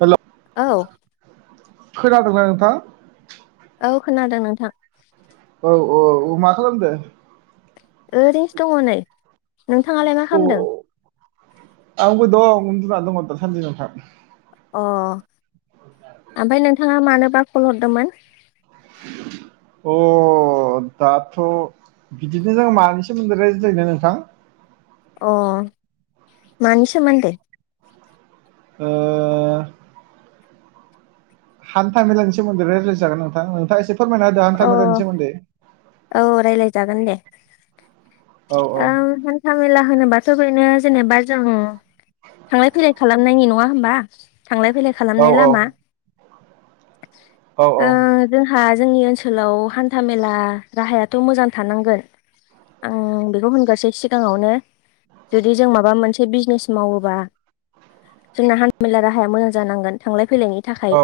हेल' औ। खोनादोंना नोंथां औ खोनादों नोंथां औ औ औ मा खालामदों? ओरैनोसो दंङ नै नोंथाङालाय मा अ खालामदों? आंबो द उन्दुनानै दा सान्दि नोंथां अ ओमफ्राय नोंथाङा मानोबा कल हरदोंमोन? अ अ दाथ बिदिनो जों मानि सोमोन्दैय रायज्लायनो नोंथां अ मानि सोमोन्दोय ओ हान्थामेलानि सोमोन्दैय रायलाय जागोन नोंथां नोंथाङा एसे फोरमायना होदों अ हान्था मेला नि सोमोन्दै रायलायजागोन दे औ हान्था मेला होनोबाथ बेनो जेनेबा जों थांलाय फैलाय खालामनायनि नंङा होनबा थांलाय फैलाय औ खालामनाय औ लामा औ ओ औ जोंहा जोंनि ओनसोलाव हान्था मेला राहायाथ' मोजां थानांगोन आं बेखौ होनगोरसै सिगांङावनो जुदि जों माबा मोनसे बिजनेस मावोबा जोंना हान्था मेला राहाया मोजां जानांगोनांगोन थांलाय फैलायनायनि औ थाखाय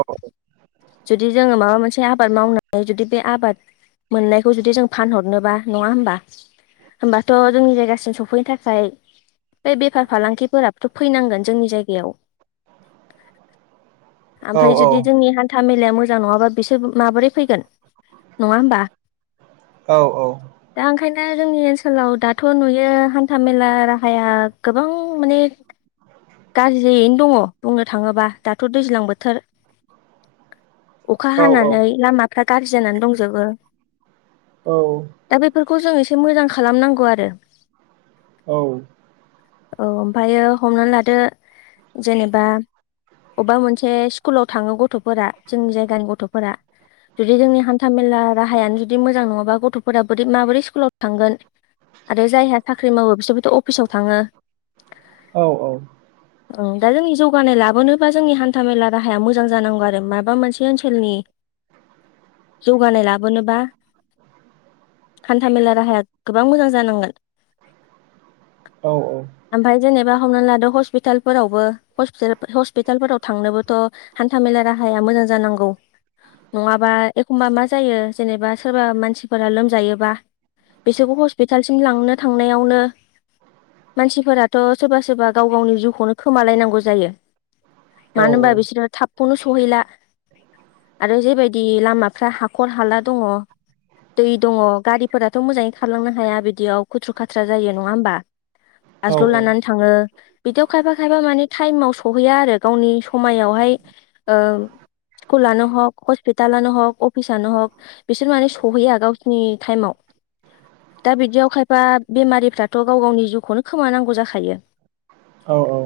जुदि जोंङो माबा मोनसे आबाद मावनानै जुदि बे आबाद मोननायखौ जुदि जों फानहरनोबा नंङा होमबा होमबाथ जोंनि जायगासिम सफैनो थाखाय बे बेफार फालांगिफोराबोथ फैनांगोन जोंनि जायगायाव औ ओमफ्राय जुदि जोंनि हान्थ खामिलाया मोजां नंङाबा बिसोर माबोरै फैगोन नंङा होमबा औ औ दा ओंखायनो जोंनि ओनसोलाव दाथ‌ नुयो हान्था मेला राहाया गोबां माने गाज्रि जायैनो दंङ बुंनो थाङोब्ला दाथ' दैज्लां बोथोर [inaudible] अखा औ हानानै लामाफ्रा गाज्रि जानानै दंजोबो औ दा बेफोरखौ जों इसे मोजां खालामनांगौ आरो औ औ ओमफ्रायो हमना लादो जेनेबा अबेबा मोनसे स्कुलाव थांङो गथफोरा जोंनि जायगानि गथफोरा जुदि जोंनि हान्था मेला राहायानो जुदि मोजां नङाबा गथफोरा बोरै माबोरै स्कुलाव थांगोन आरो जायहा साख्रि मावो बिसोरबोथ अफिसाव थाङो औ औ दा जोंनि जौगानाय लाबोनोबा जोंनि हान्था मेला राहाया मोजां जानांगौ आरो माबा मोनसे ओनसोलनि [inaudible] जौगानाय लाबोनोबा हान्थामेला राहाया गोबां मोजां जानांगोन औ औ ओमफ्रायफ्राय जेनेबा नानै ला हस्पिटालाव हस्पिटालफोरावांनोबोथ' हान्था मेला राहाया मोजां मोजां जांगौ नंङाबा एखमबा मा जायो जेनेबा सोरबा मानसिफोरा लोमजायोबा बिसोरखौ हस्पिटालसिम लांनो थांनायावनो मानसिफोराथ सोरबा सोरबा गाव गावनि जिउखौनो खोमालायनांगौ जायो मानो होनबा बिसोरो थाबखौनो सहैला आरो जेबायदि लामा फ्राय हाखर हाला दंङ दै दङ गारिफोराथ' मोजाङै खालामलांनो हाया बिदियाव खुथ्रु खाथ्रा जायो नङा होमबा? बासल' लानानै थाङो बिदियाव खायफा खायफा माने टाइमाव सहैया आरो गावनि समायावहाय ओ स्कुल आानो हक हस्पितालानो हक अफिसानो हक बिसोर माने सहैया गावसिनि टाइमाव। दा बिदियाव खायफा बेमारिफ्राथ' गाव गावनि जिउखौनो खोमानांगौ जाखायो। औ औ।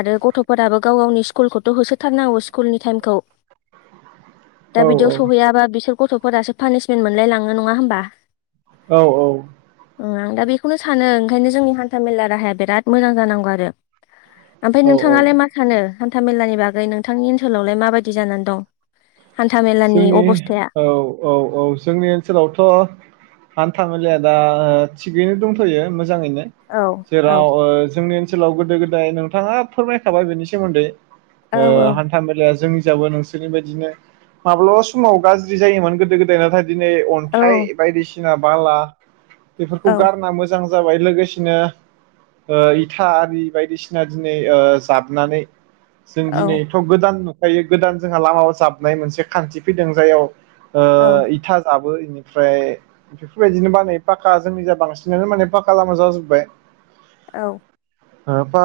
आरो गथ'फोराबो गाव गावनि स्कुलखौथ' होसोथारनांगौ स्कुलनि टाइमखौ। औ बिदियाव औ। सहैयाबा दा बिसोर गथ'फोरासो पानिसमेन्ट मोनलाय लाङो नङा होमबा? औ औ। आं दा बेखौनो सानो ओंखायनो जोंनि हान्था मेला राहाया बिराद मोजां जानांगौ आरो ओमफ्राय औ औ नोंथाङालाय मा सानो हान्था मेलानि बागै नोंथांनि ओनसोलावलाय माबायदि जानानै दं? औ [inaudible] हान्था मेलानि ए अबस्थाया औ औ-औ जोंनि ओनसोलावथ' आं हान्था मेलाया दा थिगैनो दंथ'यो मोजाङैनो औ औ जेराव ओ जोंनि ओनसोलाव गोदो गोदाय नोंथाङा फोरमायखाबाय बेनि सोमोन्दै औ औ ओ हान्था मेलाया जोंनि यावबो नोंसोरनि बायदिनो माब्लाबा समाव गाज्रि जायोमोन गोदो‌ गोदाय नाथाय दिनै अन्थाइ बायदिसिना बाला बेफोरखौ औ गारना मोजां जाबाय लोगोसेनो इथा आरि बायदिसिना दिनै जाबनानै जों औ दिनैथ' गोदान नुखायो गोदान जोंहा लामायाव जाबनाय मोनसे खान्थि फैदों जाययाव औ औ इथा जाबो बेनिफ्राय बेफोरबायदिनो बानायो पाक्का जोंनि जा बांसिनानो माने पाक्का लामा जाजोब्बाय। औ। बा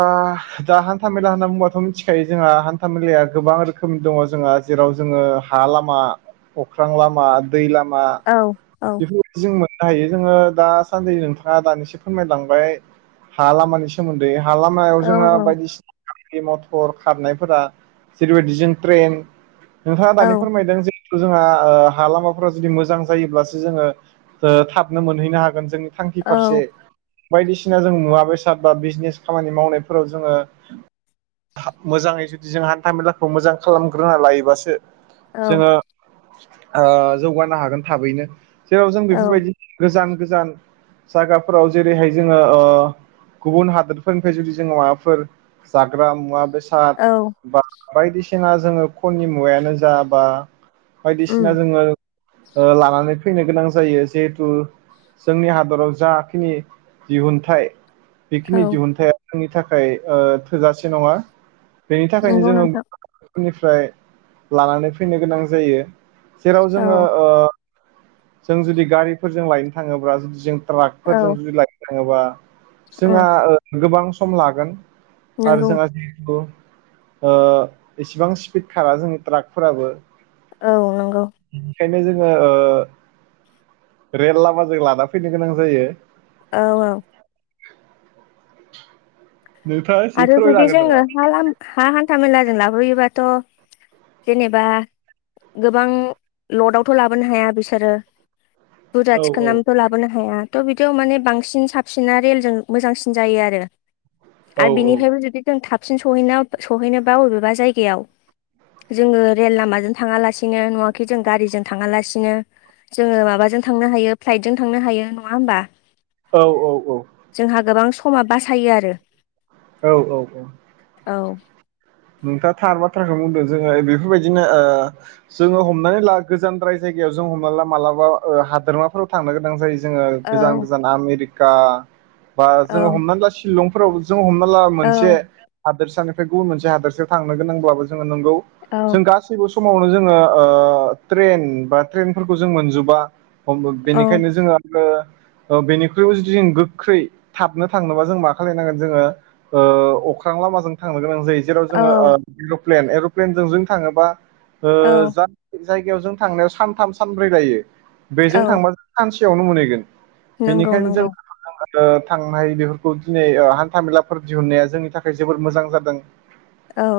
दा हान्था मेला होनना बुंबाथ' मिथिखायो जोंहा हान्था मेलाया गोबां रोखोमनि दङ जों बा जेराव जोङो हा लामा अख्रां लामा दै लामा औ बेफोरबायदि जों हायो जोङो दा सानदि नोंथाङा दानिसो फोरमायलांबाय हा लामानि सोमोन्दै हा लामायाव जोंहा औ बायदिसिना गारि मथर खारनायफोरा जेरैबायदि जों ट्रेन नोंथाङा दानि फोरमायदों जे जोंहा ओ हा लामाफोरा जुदि मोजां जायोब्लासो जोङो ओ थाबनो मोनहैनो हागोन जों थांखि फारसे बायदिसिना जों मुवा बेसाद बा बिजनेस खामानि मावनायफोराव जोङो मोजाङै जुदि जों हान्था मेलाखौ मोजां खालामग्रोना लायोबासो औ जोङो ओ जौगानो हागोन थाबैनो। जेराव जों औ बेफोरबायदि गोजान गोजान जायगाफोराव जेरैहाय जोङो ओ गुबुन हादोरफोरनिफ्राय जुदि जों माबाफोर जाग्रा मुवा बेसाद साद औ बा बायदिसिना जोङो खननि मुवायानो जा बा उम बायदिसिना जोङो ओ लानानै फैनो गोनां जायो जिहेथु जोंनि हादराव जाखिनि दिहुनथाइ बेखिनि औ दिहुनथाया जोंनि थाखाय ओ थोजासे नङा। बेनि थाखायनो नंगौ जोङो नोंथां [unintelligible] निफ्राय लानानै फैनो गोनां जायो। जेराव औ जोङो ओ जों जुदि गारिफोरजों लायनो थाङोब्ला जों औ ट्राकफोरजों जुदि लायनो थाङोबा उम जोंहा ओ गोबां सम लागोन। आरो नंगौ जोंहा जिहेथु ओ इसिबां स्पिड खारा जों ट्राकफोराबो औ नंगौ। बेखायनो जोङो ओ रेल लामाजों लाना फैनो गोनां जायो। औ औ। नोंथाङा एसे आरो फोरमायनो जुदि हागोन नामा? जोङो हा लाम हा हान्था मेलाजों लाबोयोबाथ' जेनेबा गोबां लडावथ' लाबोनो हाया बिसोरो बुरजा औ थिखो औ नानबो थ' लाबोनो हाया। थ' बिदियाव माने बांसिन साबसिना रेलजों मोजांसिन जायो आरो। औ आरो बिनिफ्रायबो जुदि जों थाबसिन सहैनायाव सहैनोबा अबेबा जायगायाव जोङो रेल लामाजों थाङालासिनो नङा खि जों गारिजों थाङालासिनो जोङो माबाजों थांनो हायो फ्लाइटजों थांनो हायो नङा होमबा? औ औ औ। खमा बासायो आरो औ औ औ। औ। नोंथाङा थार बाथ्राखौ बुंदों जोङो बेफोर बायदिनो ओ जोङो हमनानै ला गोजानद्राय जायगायाव जों हमना ला मालाबा ओ हादोमाफोराव थांनो गोनां जायो जोङो औ गोजान गोजान आमेरिका बा औ जोङो हमनानै ला सिलंफोरावबो जों हमना ला मोनसे औ हादोरसानिफ्राय गुबुन मोनसे हादोरसायाव थांनो गोनांब्लाबो जों नंगौ औ जों गासैबो समावनो जोङो ओ ट्रेन बा ट्रेनफोरखौ जों मोनजुबा। हम औ बेनिखायनो जोङो ओ ओ बेनिख्रुइबो जुदि जों गोख्रै थाबनो थांनोबा जों मा खालायनांगोन जोङो ओ अख्रां लामाजों थांनो गोनां जायो। जेराव जोङो ओ औ एर'प्लेन एर'प्लेनजों जों थाङोबा ओ औ जा जायगायाव जों थांनायाव सानथाम सानब्रै लायो बेजों औ थांबा जों सानसेयावनो मोनहैगोन। नंगौ बेनिखायनो जों नंगौ। ओ थांनाय बेफोरखौ दिनै हान्थामेलाफोर दिहुननाया जोंनि थाखाय जोबोर मोजां जादों। औ।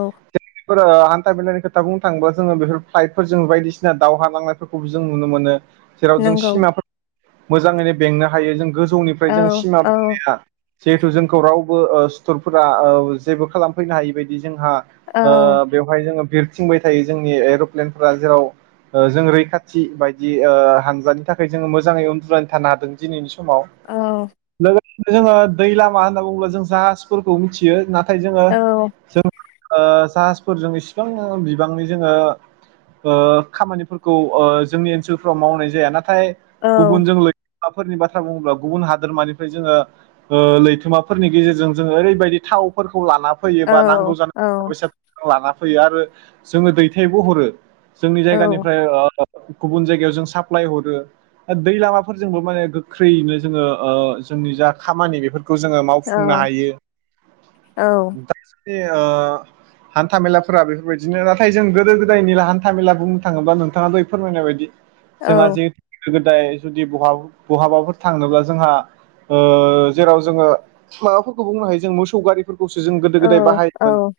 बेफोर हान्था मेलानि खोथा बुंनो थांङोब्ला जोंङो बेफोर फ्लाइटफोरजों जों बायदिसिना दावहा नांनायफोरखौबो जों नुनो मोनो। जेराव जों नंगौ सिमाफोर मोजाङैनो बेंनो हायो जों गोजौनिफ्राय औ जों सिमा औ बेंनाया जिहेथु जोंखौ रावबो ओ सुथुरफोरा ओ जेबो खालामफैनो हायै बायदि जोंहा औ ओ बेवहाय जोङो बिरथिंबाय थायो जोंनि ओ एरप्लेनफोरा जेराव ओ जों रैखाथि बायदि ओ हानजानि थाखाय जोङो मोजाङै उन्दुनानै थानो हादों दिनैनि समाव औ समाव लोगोसे जोङो दै लामा होनना बुङोब्ला जों जाहासफोरखौ मिथियो नाथाय नाथाय जोङो औ जों जाहासफोरजों इसिबां बिबांनि जोङो ओ खामानिफोरखौ ओ जोंनि ओनसोलफ्राव मावनाय जाया नाथाय औ गुबुनजों लोगोसे फोरनि बाथ्रा बुङोब्ला गुबुन हादोरमानिफ्राय जोङो ओ लैथोमाफोरनि गेजेरजों जोङो ओरैबायदि थावफोरखौ लाना फैयो औ बा नांगौ जानायफोरखौ लाना फैयो आरो जोङो दैथायबो हरो जोंनि औ जायगानिफ्राय ओ गुबुन जायगायाव जों साप्लाय हरो दै लामाफोरजोंबो माने गोख्रैनो जोङो ओ जोंनि जा खामानि बेफोरखौ जोङो मावफुंनो हायो। बे ओ हान्था मेलाफोरा बेफोरबायदिनो नाथाय जों गोदो गोदायनि हान्था मेला बुंनो थाङोब्ला नोंथाङा दा फोरमायनाय बायदि जोंहा औ जिहेतु गोदो गोदाय जुदि बहाबाफोर थांनोब्ला जोंहा ओ जेराव जोङो माबाफोरखौ बुंनो हायो जों मोसौ गारिफोरखौसो जों गोदो गोदाय औ बाहायोमोन औ।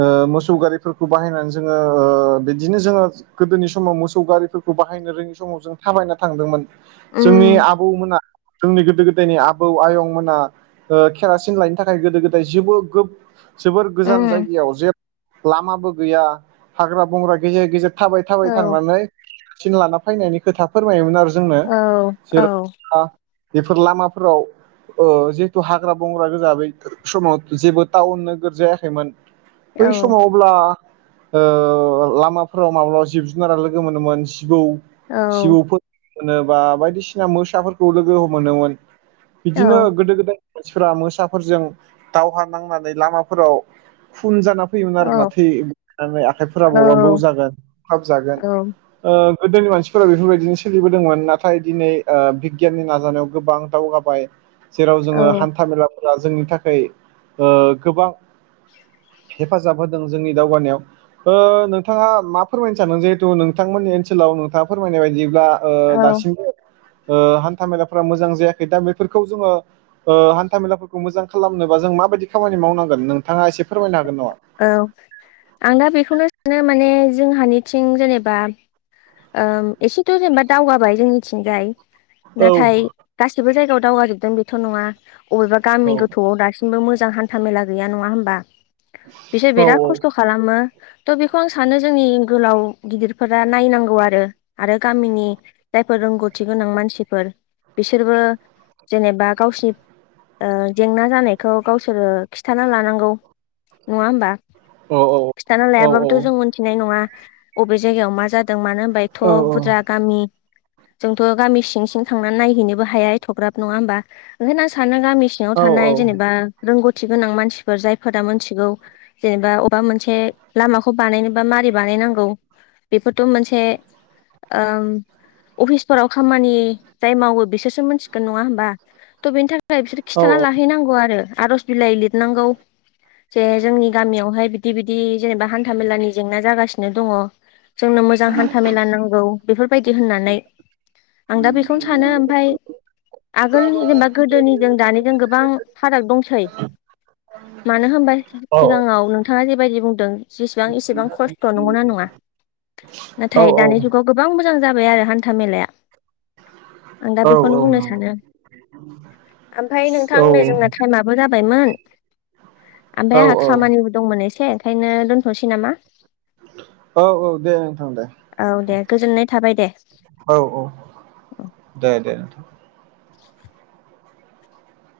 ओ मोसौ गारिफोरखौ बाहायनानै जोङो ओ बिदिनो जोङो गोदोनि समाव मोसौ गारिफोरखौ बाहायनो रोङै समाव जों थाबायना थांदोंमोन जोंनि उम आबौमोना। जोंनि गोदो गोदायनि आबौ आयंमोना ओ केेरासिन लायनो थाखाय गोदो गोदाय जेबो जोबोर गोजान उम जायगायाव जे लामाबो गैया हाग्रा बंग्रा गेजेर गेजेर। थाबाय औ थाबाय थांनानै थिन लाना फैनायनि खोथा फोरमायोमोन आरो जोंनो औ औ जेरै [unintelligible] बेफोर लामाफोराव ओ जिहेथु हाग्रा बंग्रा गोजा बै समाव जेबो टाउन नोगोर जायाखैमोन औ बै समाव अब्ला ओ लामाफोराव माब्लाबा जिब जुनारा लोगो मोनोमोन जिबौ औ जिबौफोर मोनो बा बायदिसिना मोसाफोरखौ लोगो मोनोमोन। बिदिनो गोदो गोदायनि मानसिफोरा मोसाफोरजों दावहा नांनानै लामाफोराव खुन जाना फैयोमोन आरोना थै ओ आखाइफोरा बबावबा बौव जागोन खाम जागोन औ ओ गोदोनि मानसिफोरा बेफोरबायदिनो सोलिबोदोंमोन नाथाय दिनै ओ बिगियाननि नाजानायाव गोबां दावगाबाय जेराव जोङो हान्था मेलाफोरा जोंनि थाखाय ओ गोबां हेफाजाब होदों जोंनि दावगानायाव, ओ नोंथाङा मा फोरमायनो सानो जिहेथु नोंथां मोनि ओनसोलाव नोंथाङा फोरमायनाय बायदिब्ला ओ औ दासिमबो ओ हान्थामेलाफोरा मोजां जायाखै दा बेफोरखौ जोङो ओ हान्था मेलाफोरखौ मोजां खालामनोबा जों माबायदि खामानि मावनांगोन नोंथाङा एसे फोरमायनो हागोन नामा? औ आं दा बेखौनो सानो माने जोंहानिथिं जेनेबा ओम एसेथ' जेनेबा दावगाबाय जोंनिथिंजाय औ नाथाय गासिबो जायगायाव दावगाजोबदों बेथ' नङा अबेबा गामि औ गोथौआव दासिम बो मोजां हान्था मेला गैया नङा होमबा? बिसोर औ बिराद खस्थ खालामो। थ' बेखौ आं सानो जोंनि गोलाव गिदिरफोरा नायनांगौ आरो आरो गामिनि जायफोर रोंगौथि गोनां मानसिफोर बिसोरबो जेनेबा गावसि ओ जेंना जानायखौ गावसोरो खिथाना लानांगौ। नङा होमबा औ खिथाना औ लायाबाबोथ' जों मोन्थिनाय नङा अबे जायगायाव मा जाद् दों मानो होनबा एथ' औ बुरजा गामि जोंथ' गामि सिं सिं थांनानै नायहैनोबो हाया एथ'ग्राब नङा होमबा ओंखायनो आं सानो गामि सिङाव थानाय औ जेनेबा रोंग'थि गोनां मानसिफोर जायफोरा मोनथि गौ जेनेबा अब्बा मोनसे लामाखौ बानायनोबा मारै बानायनांगौ बेफोरथ' मोनसे ओम अफिसफोराव खामानि जाय मावो बिसोरसो मोनथिगोन नङा होमबा थ' बेनि था खाय बिसोर औ खिथाना लाहैनांगौ आरो आर'ज बिलाइ लिरनांगौ जे जोंनि गामियावहाय बिदि बिदि जेनेबा हान्था मेलानि जेंना जागासिनो दङ' जोंनो मोजां हान्था मेला नांगौ बेफोरबायदि होननानै आं दा बेखौनो सानो ओमफाय आगोलनि जेनेबा गोदोनिजों दानिजों गोबां फाराग दंसै, मानो होमबा सिगाङाव नों थाङा जेबायदि बुंदों जेसेबां इसेबां खस्थ' नंगौना नङा? नाथाय दानि जुगाव गोबां मोजां जाबाय आरो हान्था मेलाया। आं दा बेखौनो बुंनो सानो। ओमफाय नोंथां नै जोंना औ टाइमाबो जाबायमोन आमफाय आंहा खामानिबो दंमोन एसे ओंखायनो दोनथ'नसै नामा? औ औ दे नोंथां दे औ। दे गोजोननाय थाबाय दे औ औ दे दे नोंथां।